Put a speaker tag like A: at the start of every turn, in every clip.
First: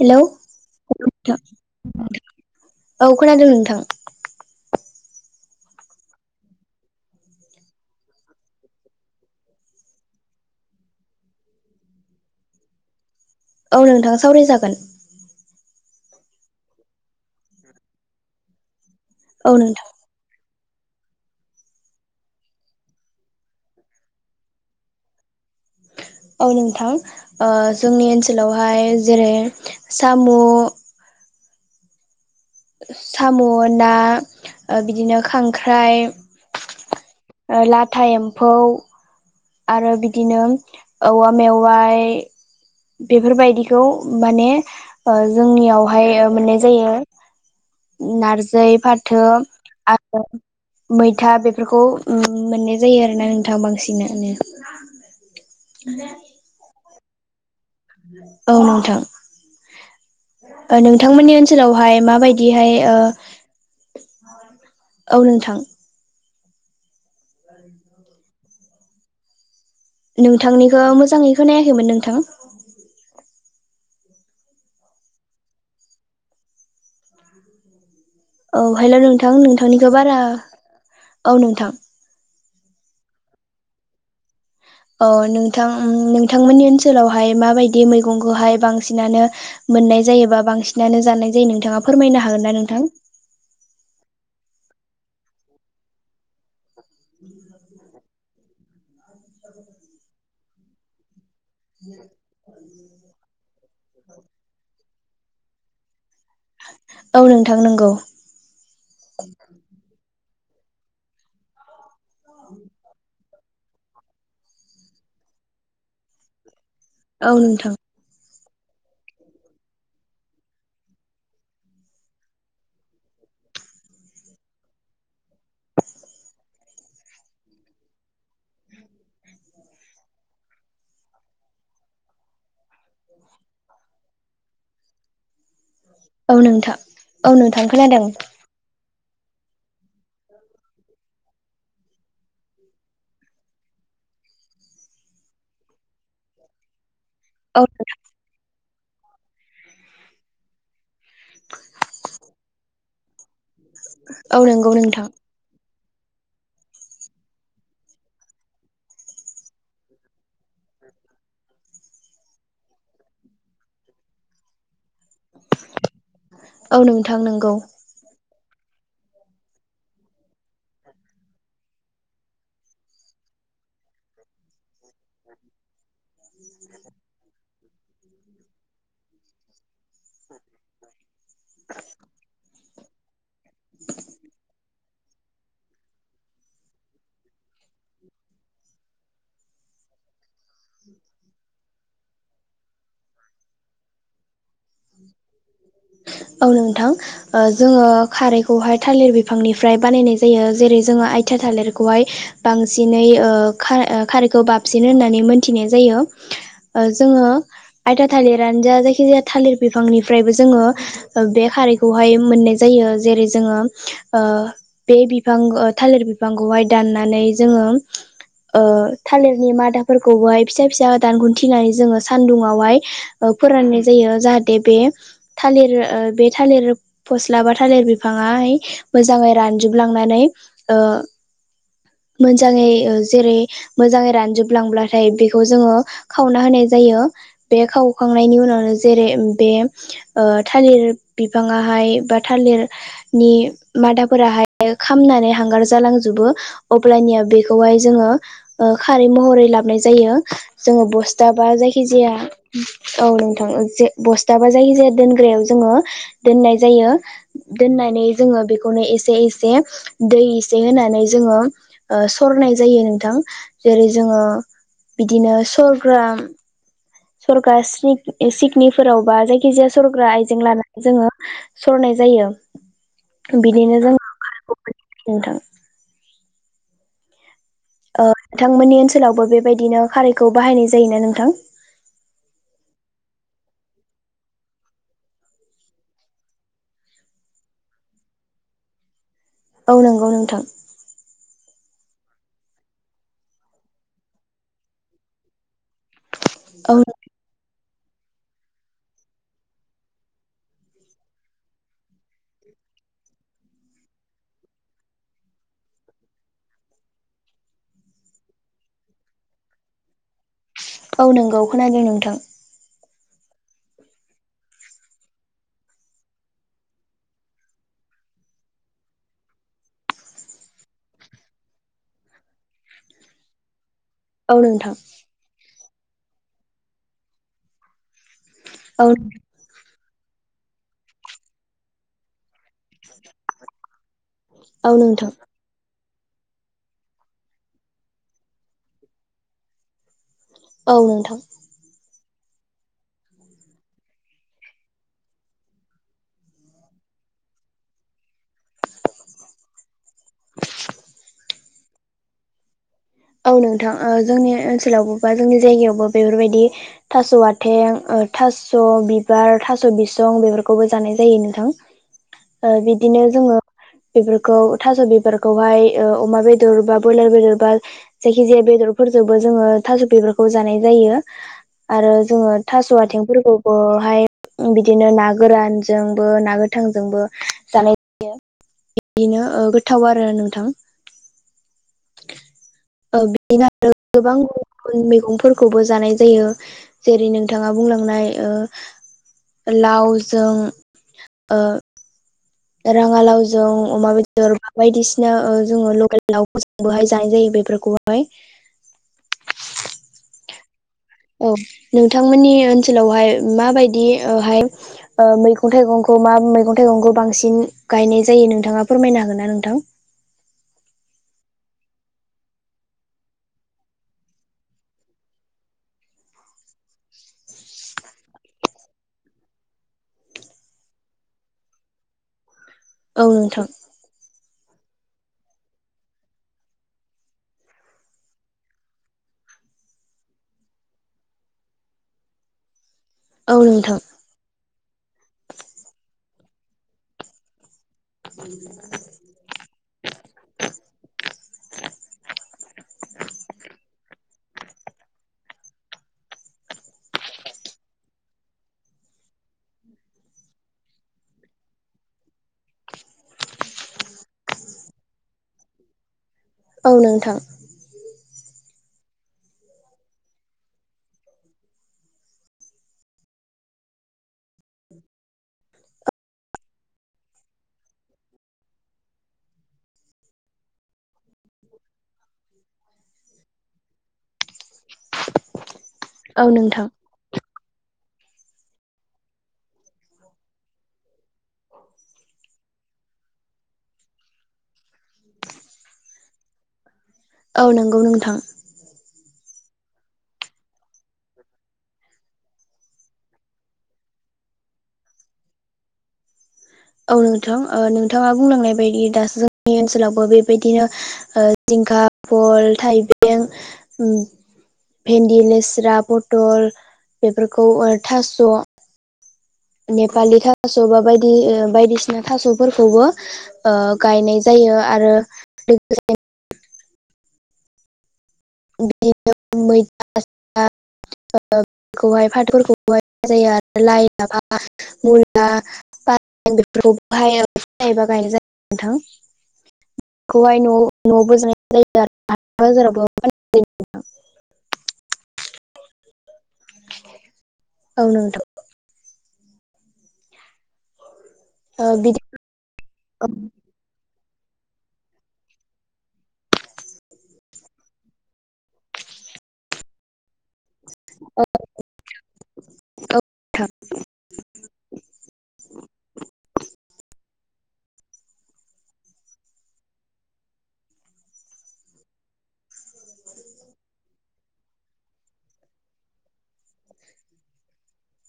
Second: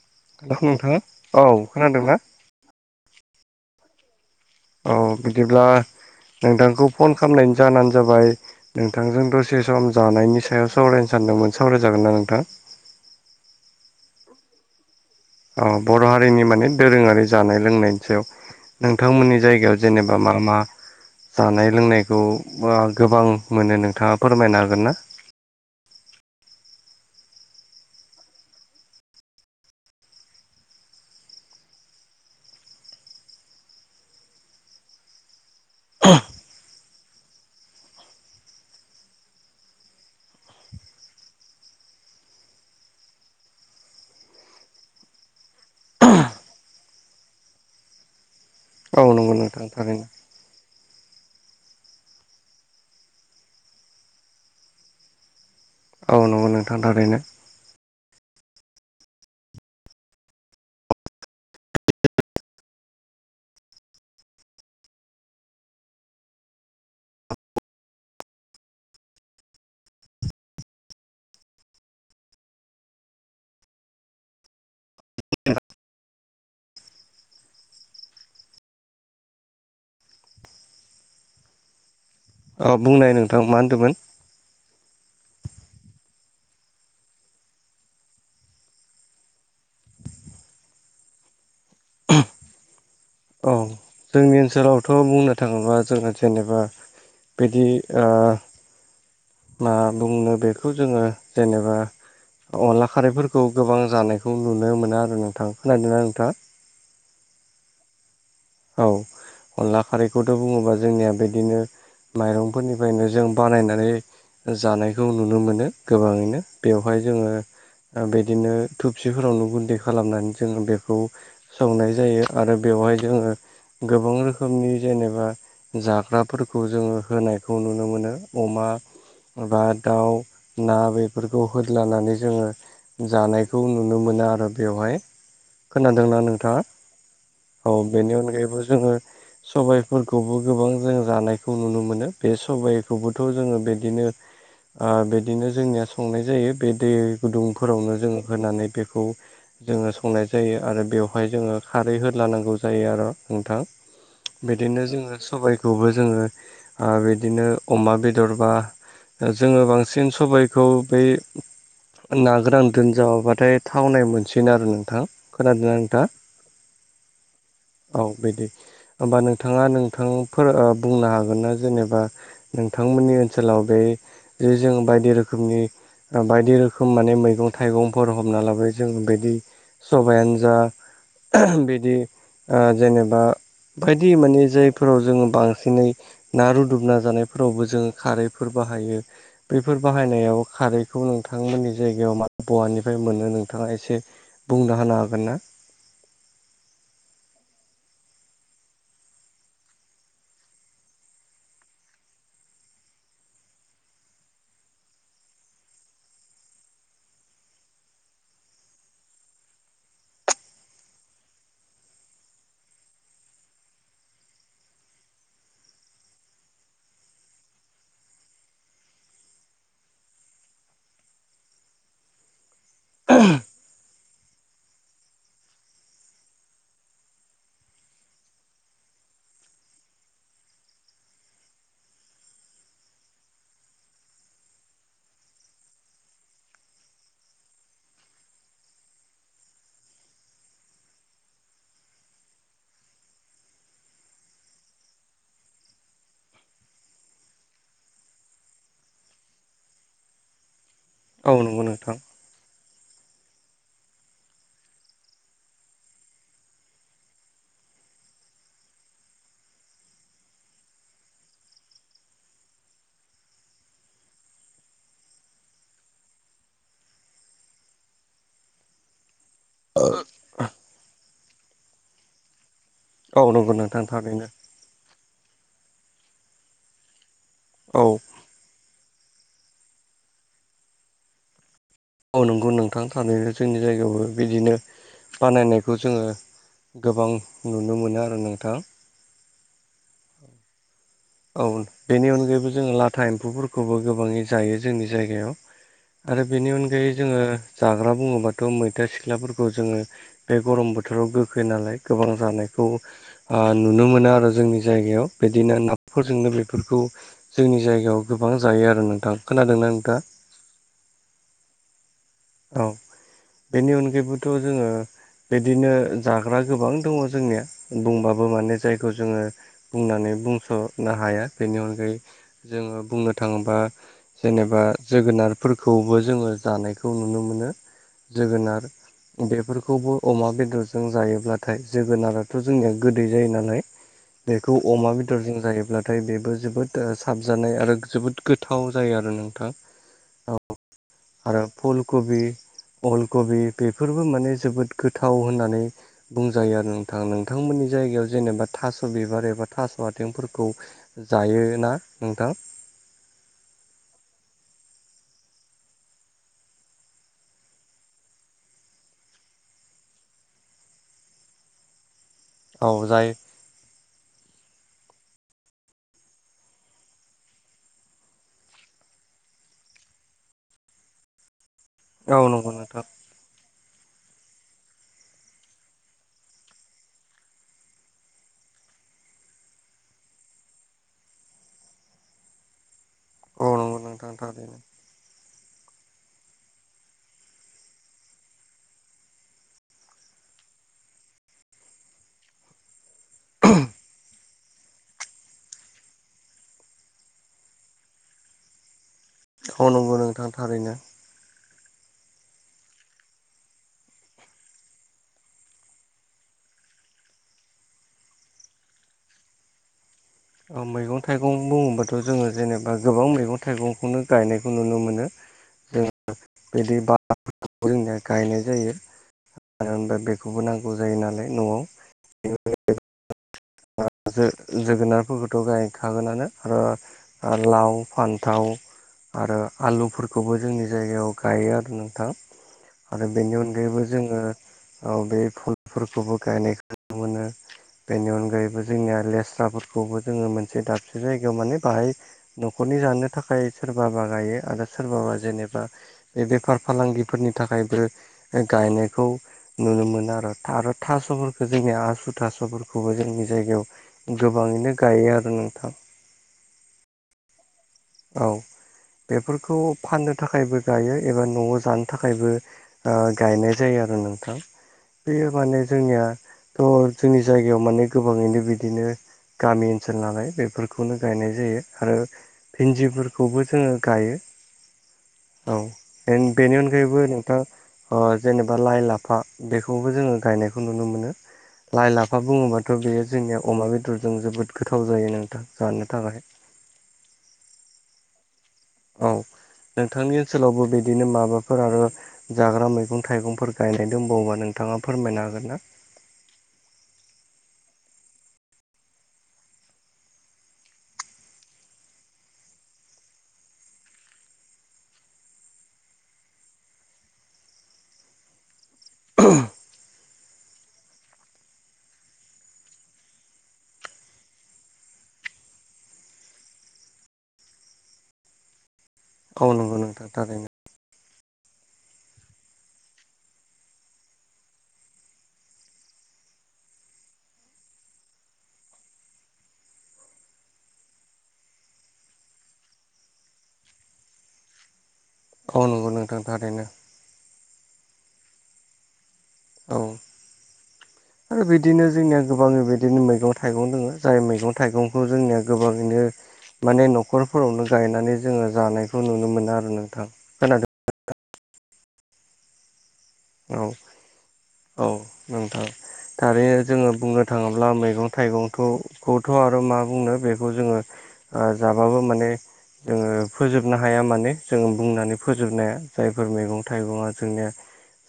A: Hello
B: hello
A: औ
B: नोंथाङा
A: नोंथां
B: औ खोनादोंना
A: औ खोनादों नोंथां
B: औ बिदिब्ला नोंथांखौ फन खालामनायनि जाहोनानो जाबाय नोंथांजों दसे सम जानायनि सायाव सावरायनो सानदोंमोन सावरायजागोन ना नोंथां
A: औ नोंथां सावरायजागोन
B: बर' हारिनि माने दोरोङारि जानाय लोंनायनि सायाव नोंथांमोननि
A: औ
B: जायगायाव
A: नोंथां
B: जेनेबा बा मा मा जानाय लोंनायखौ गोबां मोनो नोंथाङा फोरमायनो हागोन ना
A: औ नोंथां जोंनि ओनसोलावहाय जेरै साम' साम' ना बिदिनो खांख्राइ लाथा एम्फौ आरो बिदिनो औवा मेवाय बेफोरबायदिखौ माने जोंनियावहाय मोननाय जायो नारजि
B: औ
A: फाथो
B: नंगौ नोंथां थारैनो
A: आरो मैथा बेफोरखौ मोननाय जायो आरोना नोंथां बांसिनानो
B: औ
A: [inaudible]
B: नंगौ नोंथां थारैनो
A: औ नोंथां ओ नोंथांमोननि ओनसोलावहाय माबायदिहाय ओ औ नोंथां। [inaudible] नोंथांनिखौ मोजाङै नायाखैमोन नोंथां औ हेल' नोंथां नोंथांनिखो बारा औ नोंथां।
B: अ बुंनाय नोंथां मा होनदोमोन?
A: अ नोंथां नोंथांमोननि ओनसोलावहाय माबायदि मैगंखौहाय बांसिनानो मोननाय जायोबा बांसिनानो जानाय जायो नोंथाङा फोरमायनो हागोन ना नोंथां?
B: औ जोंनि ओनसोलावथ' बुंनो थाङोब्ला जोङो जेनेबा बिदि ओ मा बुंनो बेखौ जोङो जेनेबा अनला खारैफोरखौ गोबां जानायखौ नुनो मोना आरो नोंथां खोनादोंना नोंथाङा?
A: औ नोंथां नंगौ।
B: औ अनला खारैखौथ' बुङोबा जोंनिया बेदिनो माइरंफोरनिफ्रायनो जों बनायनानै जानायखौ नुनो मोनो गोबाङैनो बेवहाय जोङो
A: औ नोंथां
B: ओ बेदिनो थुबसिफोरावनो गुन्दै खालामनानै जोङो बेखौ संनाय जायो आरो बेवहाय जोङो गोबां रोखोमनि जेनेबा जाग्राफोरखौ जोङो होनायखौ नुनो मोनो अमा, बा दाउ, ना बेफोरखौ होदलानानै जोङो जानायखौ नुनो मोना आरो बेवहाय। खोनादोंना
A: औ
B: नोंथाङा
A: नोंथां नोंथां
B: औ
A: खोनादों
B: बेनि अनगायैबो जोङो सबाइफोरखौबो गोबां जों जानायखौ नुनो मोनो बे सबाइखौबोथ' जोङो बेदिनो ओ बेदिनो जोंनिया संनाय जायो बेदि
A: औ
B: गुदुंफोरावनो जों होनानै बेखौ जोङो संनाय जायो आरो बेयाव हाय जोङो खारै होद्लानांगौ जायो आर' नोंथां
A: औ नंगौ
B: बेदिनो
A: नोंथां
B: जोङो सबाइखौ खौबो जोङो ओ बेदिनो अमा बेदर बा ओ जोङो बांसिन सबाइखौ बै ना गोरानदोनो जाबोबाथाय थावनाय मोनसिनो आरो नोंथां। खोनादोंना नोंथाङा?
A: औ नोंथां नोंगौ।
B: औ बेदि होमबा नोंथाङा नोंथांफोर ओ बुंनो हागोन ना जेनेबा नोंथांमोननि ओनसोलाव बे जे जों बायदि रोखोमनि ओ बायदि रोखोम माने मैगं थाइगंफोर हमना लाबो जों बेदि सबायानो जा बिदि ओ जेनेबा बायदि माने जाय फोराव जोङो बांसिनै ना रुदुबना जानायफोरावबो जोङो खारैफोर बाहायो। बैफोर बाहायनायाव खारैखौ नोंथांमोननि जायगायाव मा बहानिफ्राय मोनो नोंथाङा एसे बुंनो हानो हागोन ना।
A: औ नोंथां। ओ जोङो खारैखौहाय थालिर बिफांनिफ्राय बानायनाय जायो जेरै जोङो आइथा थालिरखौहाय बांसिनै ओ खा ओ खारैखौ बाबसिनो होननानै मोनथिनाय जायो। ओ जोङो आयथा थालिरानो जा जायखिजाया थालिर बिफांनिफ्रायबो जोङो ओ बे खारैखौहाय मोननाय जायो जेरै जोङो ओ बे बिफां ओ थालिर बिफांखौहाय दाननानै जोङो ओ थालिरनि मादाफोरखौबोहाय फिसा फिसा दान खुन्थिनानै जोङो सानदुङावहाय ओ फोराननाय जायो जाहाथे बे थालिर ओ बे थालिर फस्लाबा थालिर बिफाङाहाय मोजाङै रानजुबलांनानै ओ मोजाङै ओ जेरै मोजाङै रानजुबलांब्लाथाय बेखौ जोङो खावना होनाय जायो बे खावखांनायनि उनावनो जेरै बे ओ थालिर बिफाङाहाय बा थालिर नि मादाफोराहाय खामनानै हांगार जालांजुबो। अब्लानिया बेखौहाय जोङो ओ खारै महरै लाबाय जायो जोङो बस
B: औ
A: स्थाबा
B: नंगौ नोंथां
A: जायखिजाया औ नोंथां बस्थाबा जायखिजाया दोनग्रायाव जोङो दोननाय जायो। दोननानै जोङो बेखौनो एसे एसे दै एसे होनानै जोङो ओ सरनाय जायो नोंथां जेरै जोङो बिदिनो सरग्रा सरग्रा सिक सिकनिफोरावबा जायखिजाया सरग्रा आयजें लाना जोङो सरनाय जायो
B: औ नंगौ
A: बिदिनो
B: नोंथां
A: जों
B: थारैनो
A: नोंथां
B: औ
A: ओ नोंथांमोननि ओनसोलावबो बेबायदिनो खारैखौ बाहायनाय जायोना नोंथां?
B: औ नंगौ नंगौ नोंथां थारैनो जोंनि जायगायावबो बिदिनो बानायनायखौ जोङो गोबां नुनो मोनो आरो नोंथां
A: औ नंगौ नोंथां
B: औ बेनि अनगायैबो जोङो लाथा एम्फौफोरखौबो गोबाङै जायो जोंनि जायगायाव आरो बेनि
A: औ
B: अनगायै जोङो जाग्रा बुङोबाथ' मैथा सिख्लाफोरखौ जोङो बे गरम बोथोराव गोखै नालाय गोबां जानायखौ ओ नुनो मोनो आरो जोंनि जायगायाव बिदिनो फोरजोंनो बेफोरखौ जोंनि जायगायाव गोबां जायो आरो नोंथां खोनादोंना नोंथाङा?
A: औ नोंगौ खोनादों नोंथां।
B: औ बेनि अनगायैबोथ' जोङो बिदिनो जाग्रा गोबां दङ जोंनिया बुंबाबो माने जायखौ जोङो बुंनानै बुंस' ना हाया बेनि अनगायै जोङो बुंनो थाङोबा
A: औ
B: जेनेबा
A: नोंथां
B: जोगोनारफोरखौबो जोङो जानायखौ नुनो मोनो जोगोनार
A: औ
B: बेफोरखौबो अमा बेदरजों जायोब्लाथाय जोगोनार बेथ' जोंनिया गोदै जायो नालाय बेखौ
A: औ
B: अमा
A: नोंथां
B: बेदरजों जायो। नाथाय बेबो जोबोद साबजानाय आरो जोबोद गोथाव जायो आरो नोंथाङा औ
A: औ नोंथां
B: फुल कबि अल कबि बेफोरबो माने जोबोद गोथाव होननानै बुंजायो आरो नोंथाङा नोंथांमोननि जायगायाव जेनेबा थास' बिबार एबा थास' आथिंफोर खौ जायोना नोंथां
A: औ नोंथां ओ जोंनि ओनसोलावबो बा जोंनि जायगायावबो बेफोरबायदि थास' आथें थास' बिबार थास' बिसं बेफोरखौबो जानाय जायो नोंथां
B: [inaudible]
A: ओ
B: औ
A: बिदिनो
B: जायो
A: जोङो बेफोरखौ थास' बिबारखौहाय ओ अमा बेदर बा ब्रयलार बेदर बा जायखि जाया बेदरफोरजोंबो जोङो थास' बेफोरखौ जानाय जायो। आरो
B: औ
A: जोङो
B: नंगौ
A: थास'
B: नोंथां
A: आइथिंफोरखौ बहाय बिदिनो ना गोरानजोंबो ना गोथांजोंबो जानाय जायो बिदिनो गोथाव आरो नोंथां बिदिनो
B: औ
A: आरो
B: नंगौ नोंथां
A: गोबां
B: थारैनो
A: गुबुन मैगंफोर [unintelligible] खौबो जानाय जायो जेरै नोंथाङा बुंलांनाय लावजों ओ राङालावजों अमा बे दर बा बायदिसिना जोङो लकेल लावफोरजों बोहाय जानाय जायो बेफोरखौहाय
B: अ नंगौ नोंथां थारैनो
A: औ नोंथांमोननि ओनसोलावहाय माबायदिहाय मैगं थाइगंखौ मा मैगं थाइगंखौ बांसिन गायनाय जायो नोंथाङा फोरमायनो हागोन ना नोंथां
B: मैगं थाइगं बुङोबाथ' जोङो जेनेबा गोबां मैगं थाइगंखौनो गायनायखौ नुनो मोनो जों बिदि बा जों गायनाय जायो मानो होनबा बेखौबो नांगौ जायो नालाय न'आव बे
A: औ नोंथां
B: जोगोनारफोरखौथ' गायखागोनानो आरो लाव फान्थाव आरो आलुफोरखौबो जोंनि जायगायाव गायो आरो नोंथां आरो बेनि
A: औ नोंथां
B: अनगायैबो जोङो औ बे फुलफोरखौबो गायनायखौ नुनो मोनो बे जैबो जोंनिया लेस्राफोरखौबो जोङो मोनसे दाबसे जायगायाव माने बाहाय न'खरनि जानो थाखाय सोरबाबा गायो आरो सोरबाबा जेनेबा बे बेफार फालांगिफोरनि थाखायबो गायनायखौ नुनो मोनो आरो आरो थास'फोरखौ जोंनिया आसु थास'फोरखौबो जोंनि जायगायाव गोबाङैनो गायो आरो नोंथां
A: औ नोंथां
B: औ बेफोरखौ फाननो थाखायबो गायो एबा न'आव जानो थाखायबो गायनाय जायो आरो नोंथां बेयो माने जोंनिया जोंनि जायगायाव माने गोबाङैनो बिदिनो गामि ओनसोल नालाय बेफोरखौनो गायनाय जायो आरो भिन्दिफोरखौबो जोङो गायो औ बेनि अनगायैबो नोंथाङा जेनेबा लाइ लाफा बेखौबो जोङो गायनायखौ नुनो मोनो लाइ लाफा बुङोबा बेयो जोंनिया अमा बेदरजों जोबोद गोथाव जायो नोंथां जानो थाखाय
A: औ नंगौ नोंथां
B: औ नोंथांनि ओनसोलावबो बिदिनो माबाफोर आरो जाग्रा मैगं थाइगंफोर गायनाय दोनबावोबा नोंथाङा फोरमायनो हागोन ना
A: औ नोंथां नोंथाङा बुंलांनाय बायदि दा जोंनि ओनसोलावबो बेबायदिनो जिंखा फल थाइबें भेन्दि लेस्रा बथल बेफोरखौ थास'
B: अ [unintelligible]
A: नेपालि थास' बा बायदि बायदिसिना थास'फोरखौबो गायनाय जायो आरो लोगोसे बि
B: औ नंगौ
A: मैथा
B: नोंथां थारैनो
A: खौहाय फाथोफोरखौहाय जायो आरो लाइ लाफा मुला बेफोरखौ बाहायायोबा गायनाय जायो नोंथां बेखौहाय न' न'आव बोजोननाय जायो आरो बाजारावबो [unintelligible]
B: औ नंगौ नोंथांथारैनो
A: औ नोंथां
B: औ आरो
A: ओ
B: बिदिनो
A: बिदि
B: जोंनिया गोबां
A: औ
B: बिदिनो मैगं थायगं थाइगं दङ जाय मैगं थाइगंखौ जोंनिया गोबाङैनो माने न'खरफोरावनो गायनानै जोङो जानायखौ नुनो मोनो आरो नोंथां खोनादों
A: औ नोंथां नोंथां
B: औ औ नोंथां थारैनो जोङो बुंनो थाङोब्ला मैगं थाइगंखौथ' आरो मा बुंनो बेखौ जोङो जाबाबो माने जोङो फोजोबनो हाया माने जोङ बुंनानै फोजोबनो हाया जायफोर मैगं थाइगङा जोंनिया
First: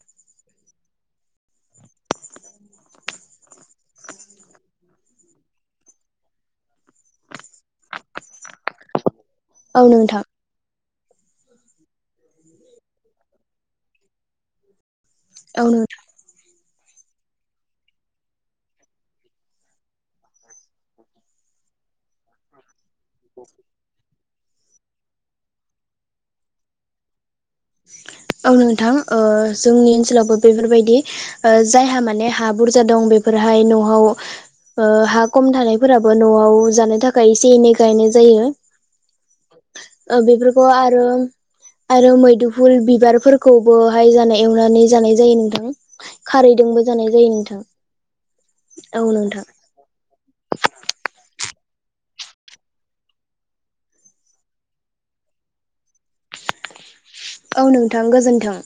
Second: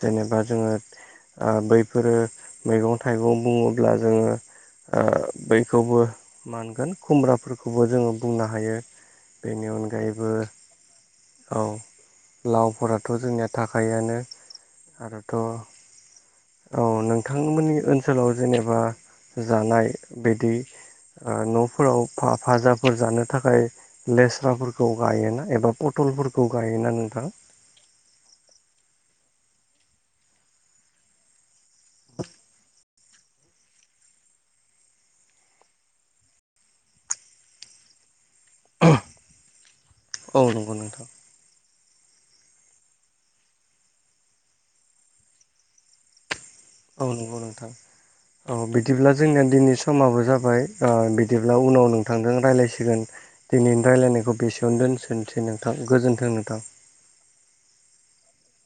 B: जेनेबा जोङो बैफोरो मैगं थाइगं बुङोब्ला जोङो बैखौबो मानगोन खुमब्राफोरखौबो जोङो बुंनो हायो बेनि
A: औ
B: अनगायैबो
A: नोंथां
B: औ लावफोराथ' जोंनिया थाखायआानो आरोथ'
A: [inaudible]
B: औ नोंथांमोननि ओनसोलाव जेनेबा जानाय बिदि न'फोराव फाजाफोर जानो थाखाय लेस्राफोरखौ गायोना एबा पटलफोरखौ गायोना नोंथां?
A: औ नोंथां जोंनि ओनसोलावबो बेफोरबायदि जायहा माने हा बुरजा दं बेफोरहाय न'आव हा खम थानायफोराबो न'आव जानो थाखाय एसे एनै गायनाय जायो।
B: औ
A: बेफोरखौ
B: नंगौ
A: आरो
B: नोंथां
A: आरो मैदुफुल बिबारफोरखौबोहाय जानाय एवनानै जानाय जायो नोंथां। खारैदोंबो
B: औ
A: जानाय जायो
B: नंगौ नोंथां औ बिदिब्ला जोंना दिनै समाबो जाबाय बिदिब्ला उनाव नोंथांजों रायज्लायसिगोन। दिनैनि रायज्लायनायखौ बेसेयावनो दोनसनोसै नोंथां गोजोन्थों नोंथां।
A: औ नोंथां गोजोन्थों।